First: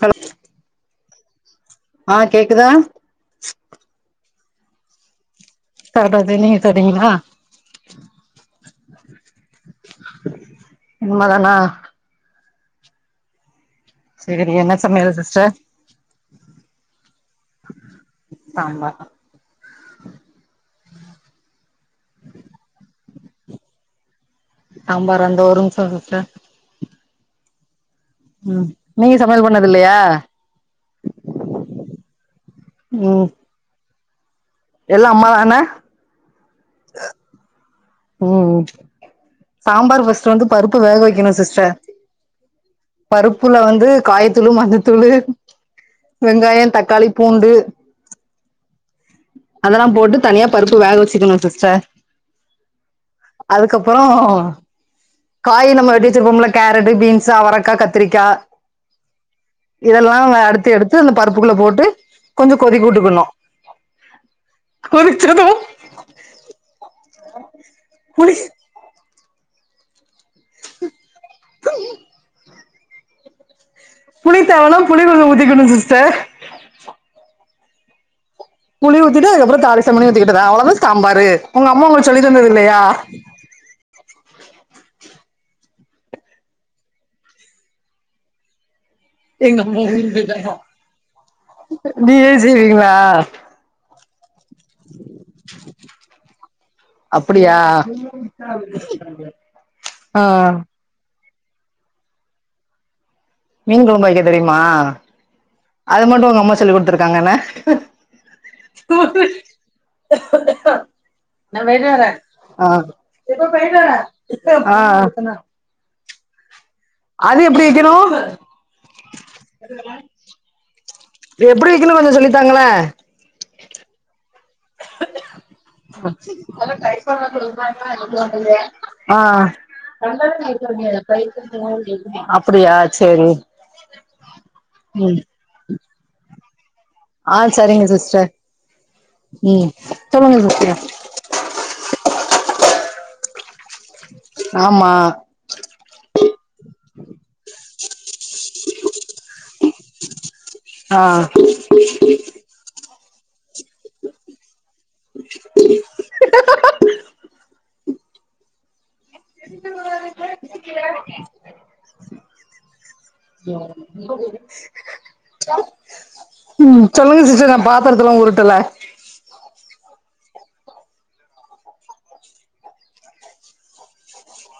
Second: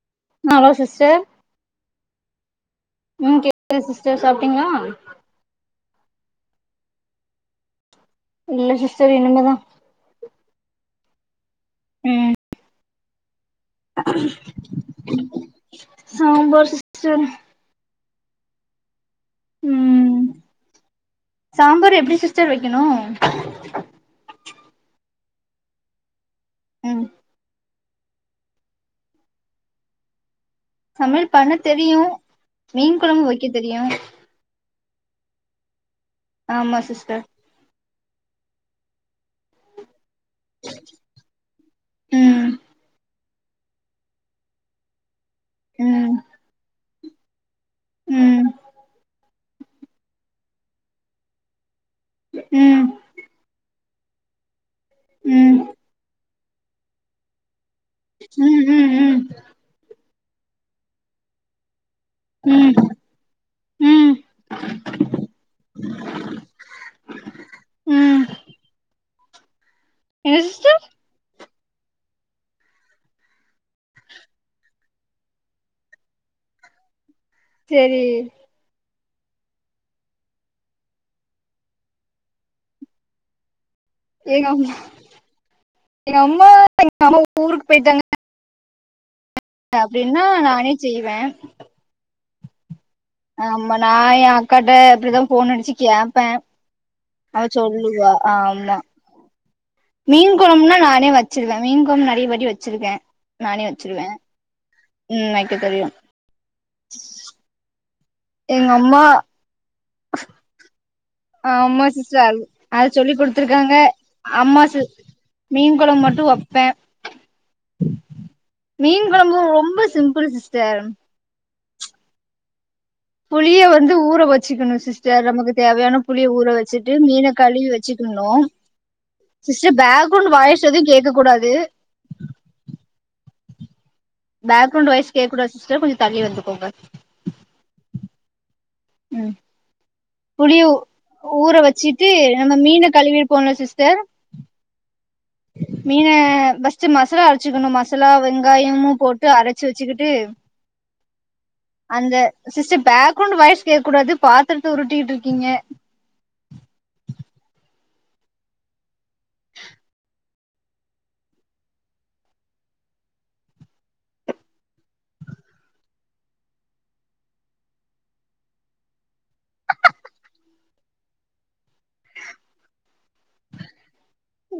Hello hello sister ஆ கேக்குதா உம் கேக்குது சிஸ்டர் சாப்பிட்டீங்களா சாப்ட்டாச்சு நீங்க சாப்டிங்களா இல்ல சிஸ்டர் இனிமேதா னிமேதானா உம் சரி என்ன சமையல் சிஸ்டர் சாம்பார் சிஸ்டர் சாம்பார் ம் ம் ம் சாம்பாரு எப்டி சிஸ்டர் வெக்கணு இதோ ஒரு நிம்சோ சிஸ்டர் ம் ம் நீங்க சமையல் பண்ணதில்லையா சமையல் பண்ண தெரியு மீன் கொலம்பு ம் வெக்க தெரியு எல்லா அம்மா தானா ஆமா சிஸ்டர் ஒ சாம்பார் ஃபஸ்ட் ஃபஸ்டு வந்து பருப்பு வேக வெக்கணு சிஸ்டர் ம் பருப்புல வந்து காய்த்தூளு மஞ்சத்தூளு ம் வெங்காயோ தக்காளி பூண்டு ம் அதல்லா போட்டு தனியா பருப்பு வேக வெச்சிக்கணு சிஸ்டர் ம் அதுக்கப்புறோ ம் காயி நம்ம வெட்டி வெச்சிருப்போம்ல கேரட்டு பீன்ஸ்ஸு அவரக் கா கத்திரிக்கா ம் ம் இதயெல்லா அறுத்து எடுத்து அந்த பருப்புக்குள்ள போட்டு கொஞ்சோ ம் கொதிக்க ம் வுட்டுக்கணு ம் கொதிச்சது ம் போலிஸ் என்ன சிஸ்டர் [unintelligible] புளி தேவனா புளி கொஞ்சோ ஊதிக்கணு சிஸ்டர் செரி புளி ஊத்திட்டு அதுக்கப்புறோ தாளிசம்மனி ஊத்திகிட்டதா அவ்ளோதா சாம்பாரு உங்க அம்மா உங்களுக் சொல்லி தந்ததில்லையா எங்க அம்மா எங்க அம்மா எங்க அம்மா ஊருக்கு போயிட்டாங்க எங்க அம்மா ஊருக்கு அப்டின்னா போயிட்டாங்க நானே செய்வே நீயே செய்வீங்களா ஆமா நா ஏ அக் காட்ட அப்டிதா ஃபோன் அடிச்சி கேப்பே அவ அப்படியா சொல்லுவா ஆமா ஆ மீன் கொலம்புனா நானே வெச்சிருவே மீன் கொழம்பு நெறையவாட்டி வெச்சிருக்கே மீன் கொலம்பு வெக்க தெரிமா வைக்க தெரியு அது மட்டு உங்க அம்மா சொல்லி குடுத்துருக்காங்கன்ன எங்கம்மா ஹொக்க ஹொக்க நா போயிட்டு வரே சிஸ்டர் ஆ.. அது சொல்லி எப்பா குடுத்துருக்காங்க போயிட்டு வரே அம்மா சி ஆ. ஆ. மீன் கொழம்பு மட்டு வப்பே அது எப்படி வெக்கணு மீன் கொழம்பு ரொம்ப சிம்பிள் சிஸ்டர் எப்படி வெக்கன்னு கொஞ்சோ சொல்லித்தாங்கள புளிய வந்து ஊற வெச் சிக்கணு சிஸ்டர் நமக்கு தேவையான புளிய ஊற வெச்சிட்டு மீனக்கலுவி வெச்சிக்கணு ஆ அப்படியா செரி பேக்ரவுண்ட் வாய்ஸ் கேக்கூடாது சிஸ்டர் கொஞ்சோ தள்ளி வந்துக்கோங்க ஆ செரிங்க சிஸ்டர் ம் சொல்லுங்க புளியு சிஸ்டர் ஊற வெச்சிட்டு நம்ம மீன கலுவி போட்னு சிஸ்டர் ஆமா ஃபர்ஸ்ட்டு மசாலா அரச்சிக்கணு மசாலா வெங்காயமு போட்டு அரச்சி வெச்சிகிட்டு ஆ அந்த சிஸ்டர் பேக் குரோண்டு வாய்ஸ் கேக் கூடாது பாத்துறத்த உருட்டிட்ருக்கீங்க எதுக்கு வாரீங்க கேக்கிறீங்க [unintelligible] ம் சொல்லுங்க சிஸ்டர் நா பாத்தறத்தல்லா உருட்டல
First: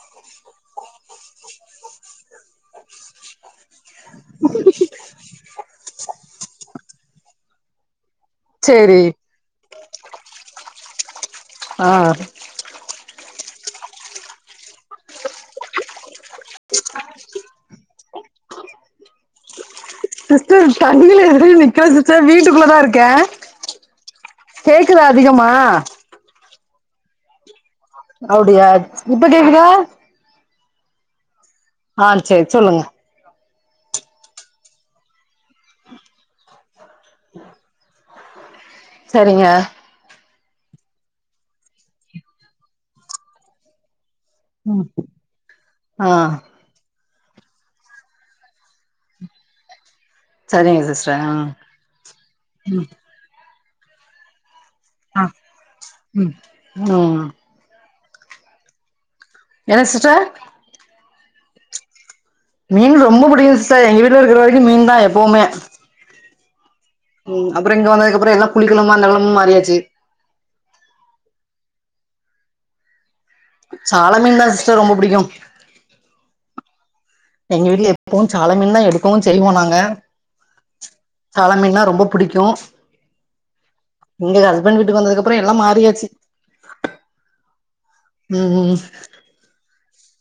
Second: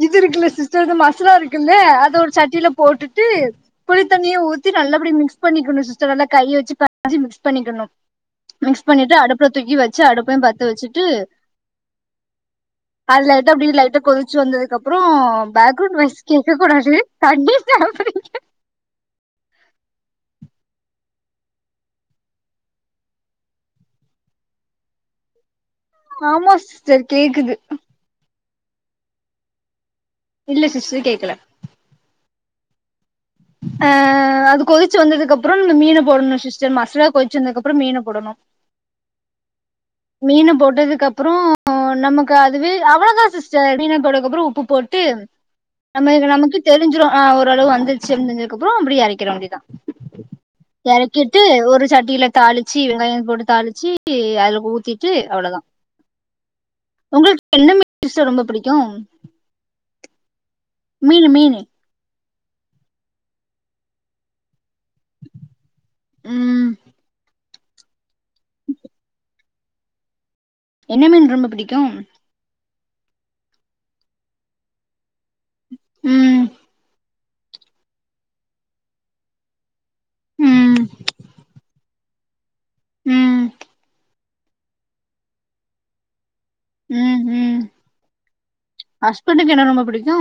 இது இருக்குல்ல சிஸ்டர் இது மசாலா இருக்குல்ல அத ஒரு சட்டில போட்டுட்டு புளித்தண்ணிய ஊத்தி நல்லபடிய மிக்ஸ் பண்ணிக்கணு சிஸ்டர் நல்லா கைய வச்சி [inaudible] மிக்ஸ் பண்ணிக்கணு மிக்ஸ் சேரி பண்ணிட்டு அடுப்புல தூக்கி வச்சு அடுப்பையு பத்த வச்சிட்டு ஆ லைட்டா அப்டி லைட்டா கொதிச்சு வந்ததுக்கப் புறோ பேக்ரவுண்ட் வாய்ஸ் கேட்க கூடாது கண்டிஷன் [unintelligible] சிஸ்டர் தண்ணியில எது நிக்கல சிஸ்டர் வீட்டுக்குள்ளதா இருக்க கேக்குதா அதிகமா ஆமா சிஸ்டர் கேக்குது. அப்டியா இப்ப கேக்குதா இல்ல சிஸ்டர் கேக்கல ஆ செர் சொல்லுங்க ஆ அது கொதிச்சி வந்ததுக்கப்பறோ இந்த மீன போடணு சிஸ்டர் மசாலா கொதிச்சி வந்ததுக்கப்பறோ மீன போடணு சரிங்க மீன் போட்டதுக்கப்பறோ நமக்கு அதுவே அவ்ளோதா சிஸர் மீனே [unintelligible] கப்பறோ உப்பு போட்டு ஆ நம்ம நமக்கு தெரிஞ்சிரு ஆ ஓரளவு வந்துச்சின் தெரிஞ்சதுக்கப்றோ இப்டி எறக்கிற வேண்டியதுதா சரிங்க சிஸ்டர் ஆ எறக்கிட்டு ஒரு சட்டியில தாளிச்சி வெங்காயோ போட்டு தாளிச்சி அதுல ஊத் திட்டு அவ்ளோதா ம் உங்களுக்கு என்ன [inaudible] டிஸ் ரொம்ப புடிக்கு என சிஸ்டர் மீனு மீன் மீனு ரொம்போ புடிக்கு சிஸர் எங்க வீட்டுல இருக்குற வரைக்கு மீன்தா எப்பவுமே ம் ம் அப்பறோ இங்க வந்ததுக்கப்றோ எல்லா புளிக்கொழம்பா அந்த [unintelligible] மாறியாச்சி என்ன மீன் ரொம்ப பிடிக்கும் சால மீன்தா சிஸ்டர் ரொம்ப புடிக்கு ம் எங்க வீட்டுல எப்பவு சால மீன்தா எடுக்கவு செய்வோ நாங்க ம் சால மீன்னா ரொம்போ புடிக்கு ம் இங்க ஹஸ்பண்ட் வீட்டுக்கு வந்ததுக்கு அப்றோ எல்லா மாறியாச்சு. ம் ம் ம் ம் ஹஸ்பன்டுக்கு என்ன ரொம்ப பிடிக்கு?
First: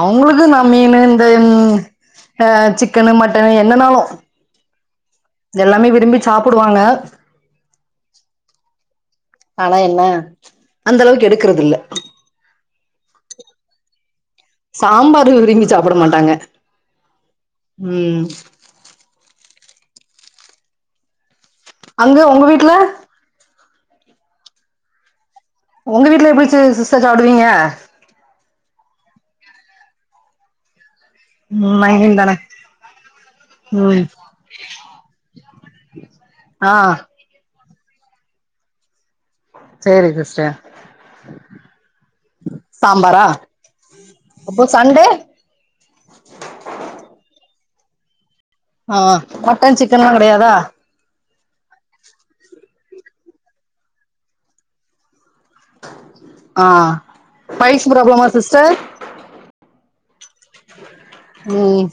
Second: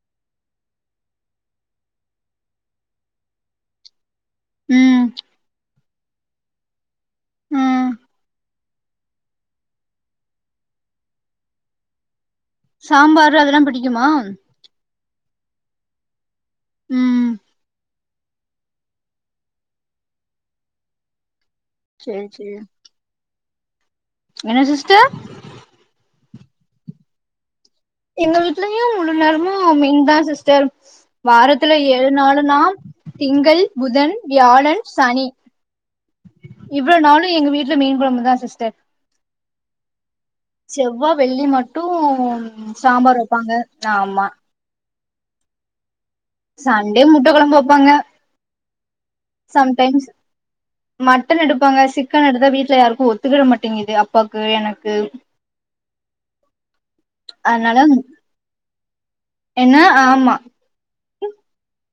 அவங்களுக்கு நா மீனு இந்த ம் அ சிக்கனு மட்டனு என்னன்னாலு ம் எல்லாமே விரும்பி சாப்டுவாங்க. ம் ஆனா என்ன அந்த அளவுக்கு எடுக்கறதுல்ல சாம்பாரு அதெல்லா பிடிக்குமா? சாம்பாரு விரும்பி சாப்புட மாட்டாங்க ம் ம் அங்க சேரி ஒங்க சேரி வீட்ல என்ன சிஸ்டர் ஒங்க வீட்ல எப்டி ச்சு சிஸ்டர் சாப்டுவீங்க எங்க வீட்லயு முழு நேரமும் மீன்தா சிஸ்டர் வாரத்துல ம் ஏழு நைன் தான நாளுன்னா திங்கள் ம் புதன் வியாழன் சனி ஆ இவ்ளோ நாளு எங்க வீட்ல மீன் கொழம்புதா சிஸ்டர் சேரி சிஸ் செவ்வா வெள்ளி மட்டும் சாம்பார் சாம்பாரா வைப்பாங்க நாமா அப்போ சண்டே சண்டே முட்ட கொழம்பு வப்பாங்க. ஆ அ மட்டன் சிக்கன்லா கெடையாதா மட்டன் எடுப்பாங்க சிக்கன் எடுத்தா வீட்ல யாருக்கு ஒத்துக்கிட மாட்டேங்குது அப்பாவுக்கு எனக்கு ஆஹ் அதனால பைல்ஸ் ப்ராப்ளமா சிஸ்டர் ஆம்மா ம்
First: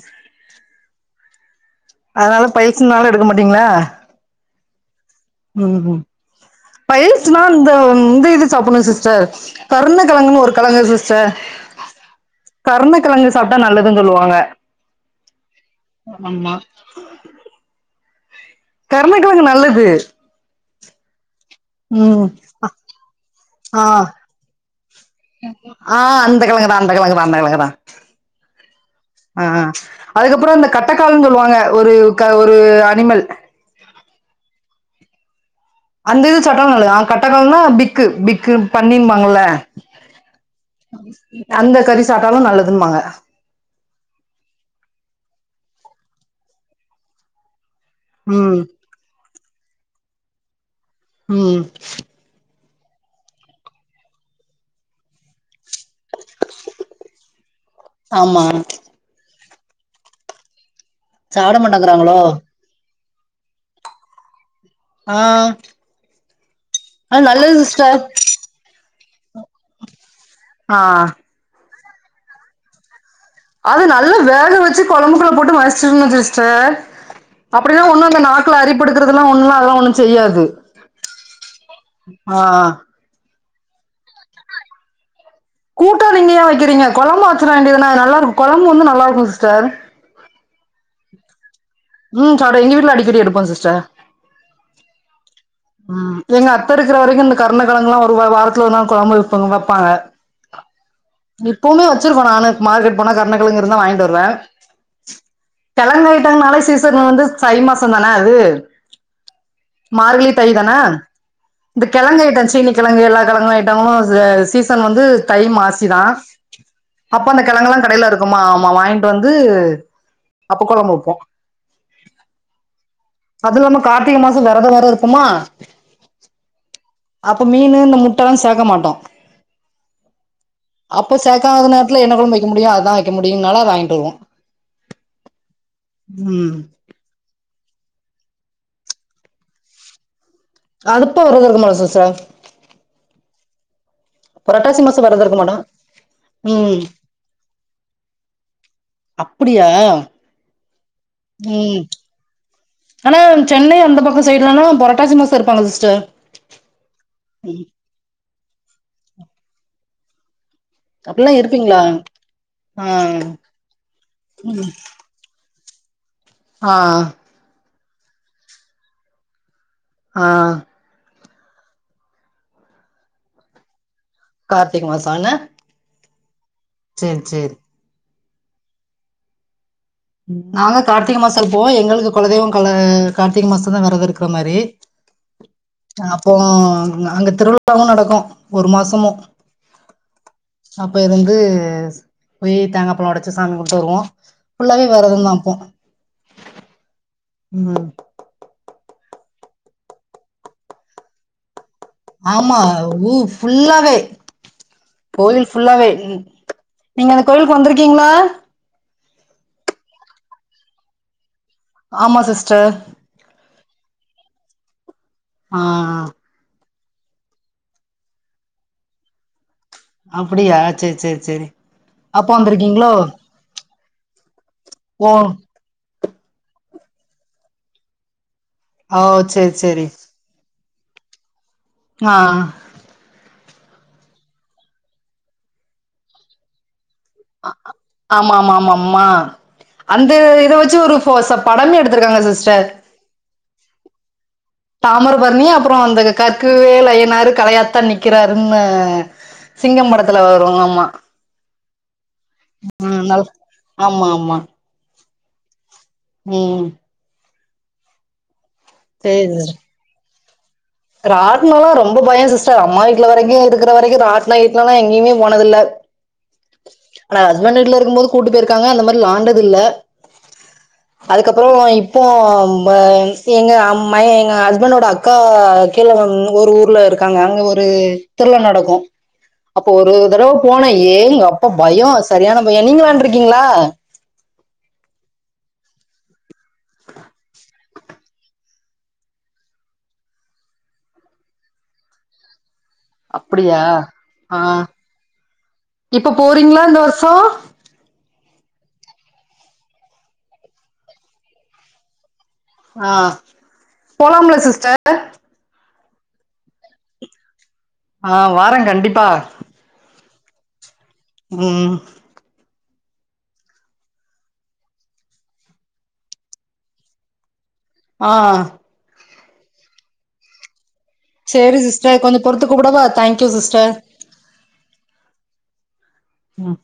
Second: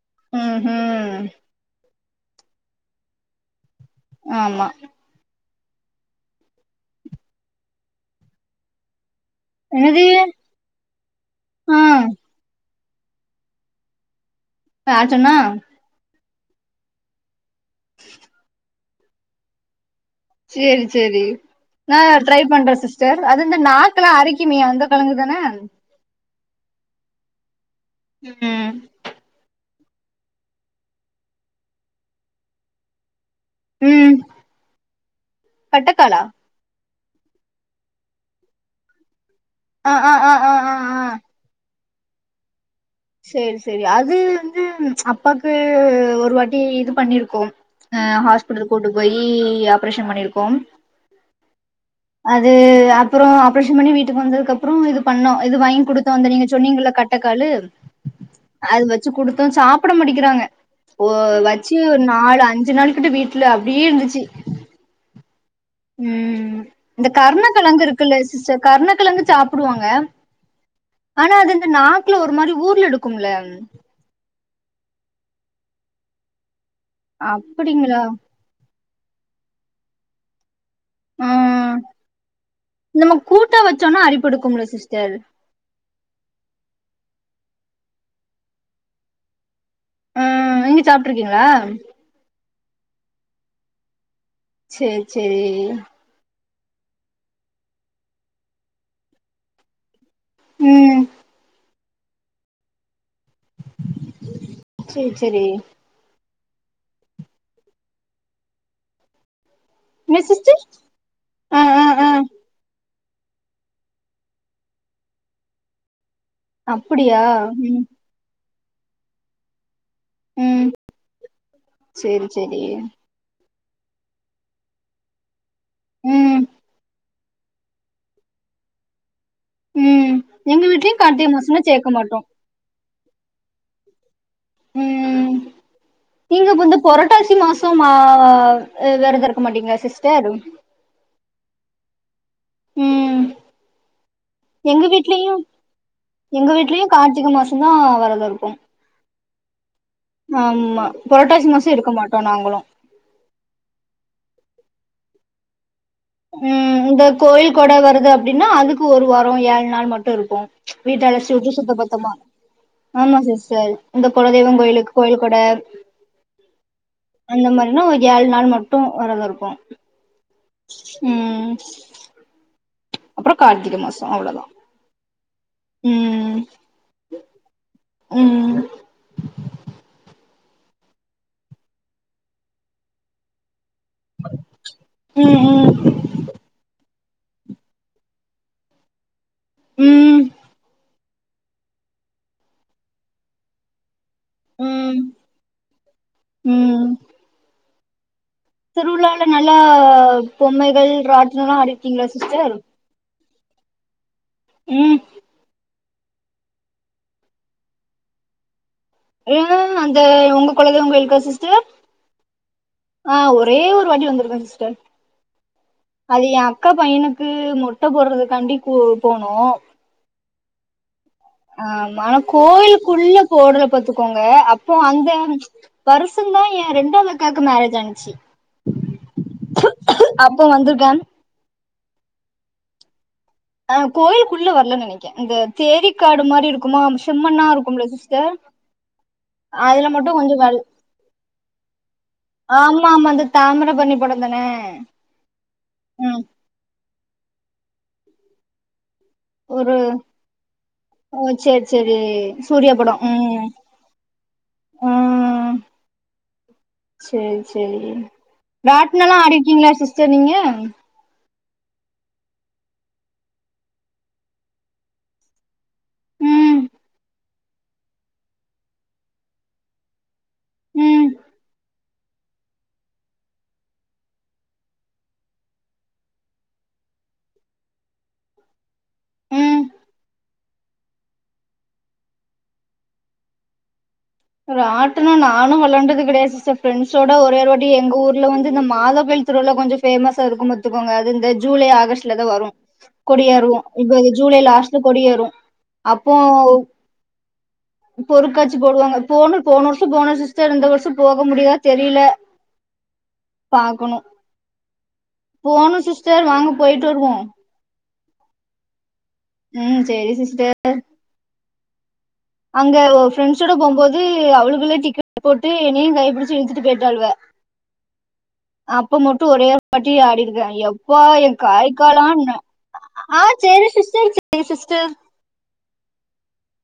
ம் அதனால பைல்ஸ்னால எடுக்க மாட்டீங்ளா ஆமா ம்ம் பைல்ஸ்னா இந்த இந்த இது சாப்டுணு சிஸ்டர் கர்ண என்னது கெழங்கன்னு ஒரு கெழங்கு சிஸ்டர் ஆ கர்ண கெழங்கு சாப்டா நல்லதுன்னு சொல்லுவாங்க யார்ச் சொன்னா அம்மா கர்ண கெழங்கு நல்லது சேரி சேரி நா ம் ட்ரை பண்றே சிஸ்டர் அது இந்த ஆ நாக்லா அரிக்குமே அந்த கெழங்குதானே ஆ அந்த கெழங்குதா அந்த கெழங்குதா அந்த கெழங்குதா ம் அதுக்கப்றோ இந்த கட்டக்கால்ன்னு சொல்லுவாங்க ஒரு ஒரு அனிமல் ம் பட்டக்காலா அந்த இது சாப்ட நல்லது கட்டக்கால்னா பிக்கு பிக்கு பன்னின்பாங்கள்ல ஆஹ் ஆஹ் ஆஹ் ஆஹ் ஆஹ் சாப்டாலு நல்லது சேரி சேரி அது வந்து அப்பாக்கு ஒரு வாட்டி இது பண்ணிருக்கோம் ஹ ம் ஹாஸ்பிட்டலு கூட்டு போய் ஆப்ரேஷன் பண்ணியிருக்கோம் ம் அது அப்றோ ஆப்ரேஷன் பண்ணி வீட்டுக்கு வந்ததுக்கு அப்றோ இது பண்ணோ இது வாங்கி குடுத்தோ இது நீங்க சொன்னீங்கள கட்டக்காலு ஆமா அது வச்சு குடுத் தோ சாப்ட மாட்டிக்கிறாங்க ஒ சாப்ட வச்சு ஒரு மாட்டேங்கறாங்களோ நாலு அஞ்சு நாளிக் டு வீட்ல அப்டியே இருந்துச்சு ஆ ம் இந்த அது கர்ண நல்லது கெழங்கு சிஸ்டர் இருக்குல்ல சிஸ்டர் கர்ண கெழங்கு சாப்புடுவாங்க ஆ ஆனா அது இந்த நாக்குல ஒரு மாரி ஊர்ல எடுக்கு அது நல்லா வேக வச்சு கொழம்புக்குள்ள போட்டு மசிச்சிடனு சிஸ்டர் அப்டில்லா அப்டிங்களா ஒண்ணு அந்த நாக்கல அரிப்பெடுக்குரதெல்லாஒண்ணு அதெல்லா ஒண்ணு செய்யாது ஆ ஆஹ் நம்ம கூட்டா வச்சோனா அரிப்பெடுக்கும்ல சிஸ்டர் கூட்டா நீங்க ஏ வைக்கிறீங்க கொழம்பா வச்சிட வேண்டியது தானே நல்லாருக்கு கொழம்பு வந்து நல்லாருக்கு சிஸ்டர் ஆஹ் நீங்க சாப்டுருக்கீங்களா ம் சாப்ட எங்க வீட்ல அடிக்கடி எடுப்போ சிஸ்டர் சேரி சேரி ம் எங்க அத்த இருக்கிற வரைக்கு இந்த கர்ண கெழங்கலா ஒரு வாரத்துல ஒரு நாள் கொழம்பு வைப்பாங் வைப்பாங்க ம் இப்போமே வச்சிருவே நானு மார்க்கெட் போன கர்ண கெழங்கு இருந்தா வாயிண்டு வருவே சேரி சேரி கெழங் னாலே சீசன் வந்து சை மாசம் தானே அது என்ன மார்கழி தை சிஸ்டர் தானா ஆ ஆ இந்த ஆ கிழங்கைடம் சீலிங் கிழங்கு எல்லா கிழங்கு ஐட்டமு அ சீசன் வந்து தை மாசிதா அப்டியா அப்ப அந்த கிழங்கெல்லா ம் கடையில இருக்குமா ஆமா வாங்கிட்டு வந்து அப்ப ம் கொழம்பு வைப்போ சேரி சேரி அது இல்லாம கார்த்திக மாசம் விரத வேற இருப்போமா ம் அப்ப மீன் இந்த முட்ட எல்லா சேக்க மாட்டோ ம் எங்க வீட்லயு அப்ப கார்த்திக மாசம்னா சேக்காத சேக்க நேரத்துல என்ன மாட்டோ குழம்பு வைக்க முடியு அத வைக்க முடியுனால அத வாங்கிட்டு வருவோ உம் நீங்க ம் வந்து பொரட்டாசி மாச சும்மா வேறத இருக்க மாட்டீங்கள சிஸ்டர் அதுப்ப வர த இருக்கமாடோ சிஸ்டர் உம் புரட்டாசி எங்க மாசம் விரதம் இருக்க வீடலயும் மாட்டே எங்க ம் வீட்லயும் கார்த்திக மாசம் தா வெரதோ இருப்போ அப்படியா ஆமா புரட்டாசி மாசோ உம் இருக்க மாட்டோ நாங்களு ஆனா சென்னை அந்த பக்கத்து சைடுலனா புரட்டாசி மாசம் இருப்பாங்க சிஸ்டர் உம் இந்த கோயில் கொட வருது அப்படின்னா அதுக்கு ஒரு வாரோ யேழு நாள் மட்டு இருபோ வீட்ட அப்டில்லா அலசிவுட்டு சுத்த இருப்பீங்களா பத்தமா ஆ ஆமா சிஸ்டர் இந்த குலதெய்வம் கோயிலுக்கு கோயில் கொட ஆ ன்னா ஒரு ஏழு நாள் மட்டு வரத இருக்கு ஆ உம் அப்ரோ கார்த்திக மாசம் கார்த்திக மாசம் ல உம் உம் நாங்க கார்த்திக மாச போவோம் எங்களுக்கு குலதெய்வ கொல கார்த்திகை மாசம் பதா வரத இருக்குற மாரி ம் ம் அப்போ அங்க திருவிழாவு நடக்கு ஒரு மாசமு உம் அப்போ இது வந்து போய் தேங்காய் பழம் ஒடைச்சு சாமி கும்ட்டு வருவோ ம் ஃபுல்லாவே வரத தா அப்போ ம் ம் திருவிழால நல்லா பொம்மைகள் ராட்சனல்லா ஆடி ஆமா ஊ ஃபுல்லாவே ம் கோயில் ஃபுல்லாவே நீங்க அந்த கோயிலுக்கு வந்துருக்கீங்களா [unintelligible] அந்த உங்க குல தெய்வ கோயிலுக்கா சிஸ் ச ஆமா சிஸ்டர் ஆ ஒரே ஒரு வாட்டி வந்திருக்கோ சிஸ்டர் ஆ அது எ அக்கா பையனுக்கு மொட்ட போடுறதுக்காண்டி கு போனோ அப்படியா செர் செர் ஆ ஆனா கோயிலுக்குள்ள போடல பாத்துக்கோங்க அப்போ அந்த ஓ வருச ந்தா ஏ ரெண்டாவது அ க்காக்கு மேரேஜ் ஆந்துச்சு ஓ செரி செரி வந்திருக்கே ஆ அ கோயிலக்குள்ள வரல நனைக்க இந்த தேரிக்காடு மாரி இருக்குமா சிம்மண்ணா இருக்கும்ல சிஸ்டர் ஆமா ஆமா ஆமா ஆமா அதுல அந்த மட்டும் கொஞ்சோ இத கள் வச்சு ஒரு ஃபோ ச படமே எடுத்திருக்காங்க சிஸ்டர் ஆமா ஆமா வந்து தாமிர பரணி பட தாமிரபரணி அப்ரோ அந்த கற்கவேலைஐய்யனாரு கலையாத்தான் நிக்கிறாருன்னு ஒரு சிங்கம்படத்துல வருவங்க அமா செரி சூர்யா படம் ம் ஆமா ஆமா ம் ம் செரி ராட்னோலா ஆடிருக்கீங்களா சிஸ்டர் நீங்க ராட்னோல ரொம்ப பயம் சிஸ்டர் அம்மா வீட்டல வெரைக்கு இருக்கிற வெரைக்கு ராட்னோ கீட்னோல எங்கயுமே போனதுல்ல ம் ஆனா ஹஸ்பண்ட் வீட்டல இருக்கும் போது கூட்டு போயிருக்காங்க அந்த மாரி விலாண்டது இல்ல ம் அதுக்கப்றோ இப்போ எங்க அம் மகன் எங்க ஹஸ்பண்டோட அக்கா கீழ ஒரு ஊர்ல இருக்காங்க அங்க ஒரு திருவிழா நடக்கு ம் அப்போ ஒரு தடவ போனா ஏங்கப் தோ பயோ சரியான பயோ நீங்க வேளாண்டுருக்கீங்களா ராட்னோ நானு வேளாண்டுது கிடையாது சிஸ்டர் ஃபிரெண்ட்ஸோட ஒரே ஓர் வாட்டி எங்க ஊர்ல வந்து இந்த மாத கோயில் திருவிழா கொஞ்சோ ஃபேமஸா இருக்கும் பாத்துக்கோங்க அது இந்த ஜூலை ஆகஸ்ட்ல தா வரும் கொடி எறுவோ அப்படியா இப்ப ஜூலை ஆ லாஸ்ட்ல கொடியேறு இப்ப அப்போ போறீங்களா இந்த வருஷோ பொருட்காட்சி சி போடுவாங்க போனோ போன வருஷம் போன சிஸ்டர் இந்த வருஷம் போக முடியுதா தெரில ஆ பாக்கனோ போலாம்ல சிஸ்டர் போனோ சிஸ் டர் வாங்க போய்டு வருவோ ஆ வாரேன் கண்டிப்பா ம் செரி சிஸ்டர் ம் அங்க ஒ ஃப்ரெண்ட்ஸோட போம்போது அவளுகுள்ளே டிக்கெட் போட்டு என்னையு கைப்பிடிச்சு இழுத்துட்டு போய்ட்டால்வோ ஆ ஒரே வாட்டி ஆடிருக்க யப் பா என் சேரி கை சிஸ்டர் கால்ல கொஞ்சோ நா பொறுத்து கூப்டவா ஆ தேங்க்யூ சேரி சிஸ்டர் சேரி சிஸ்டர் ம்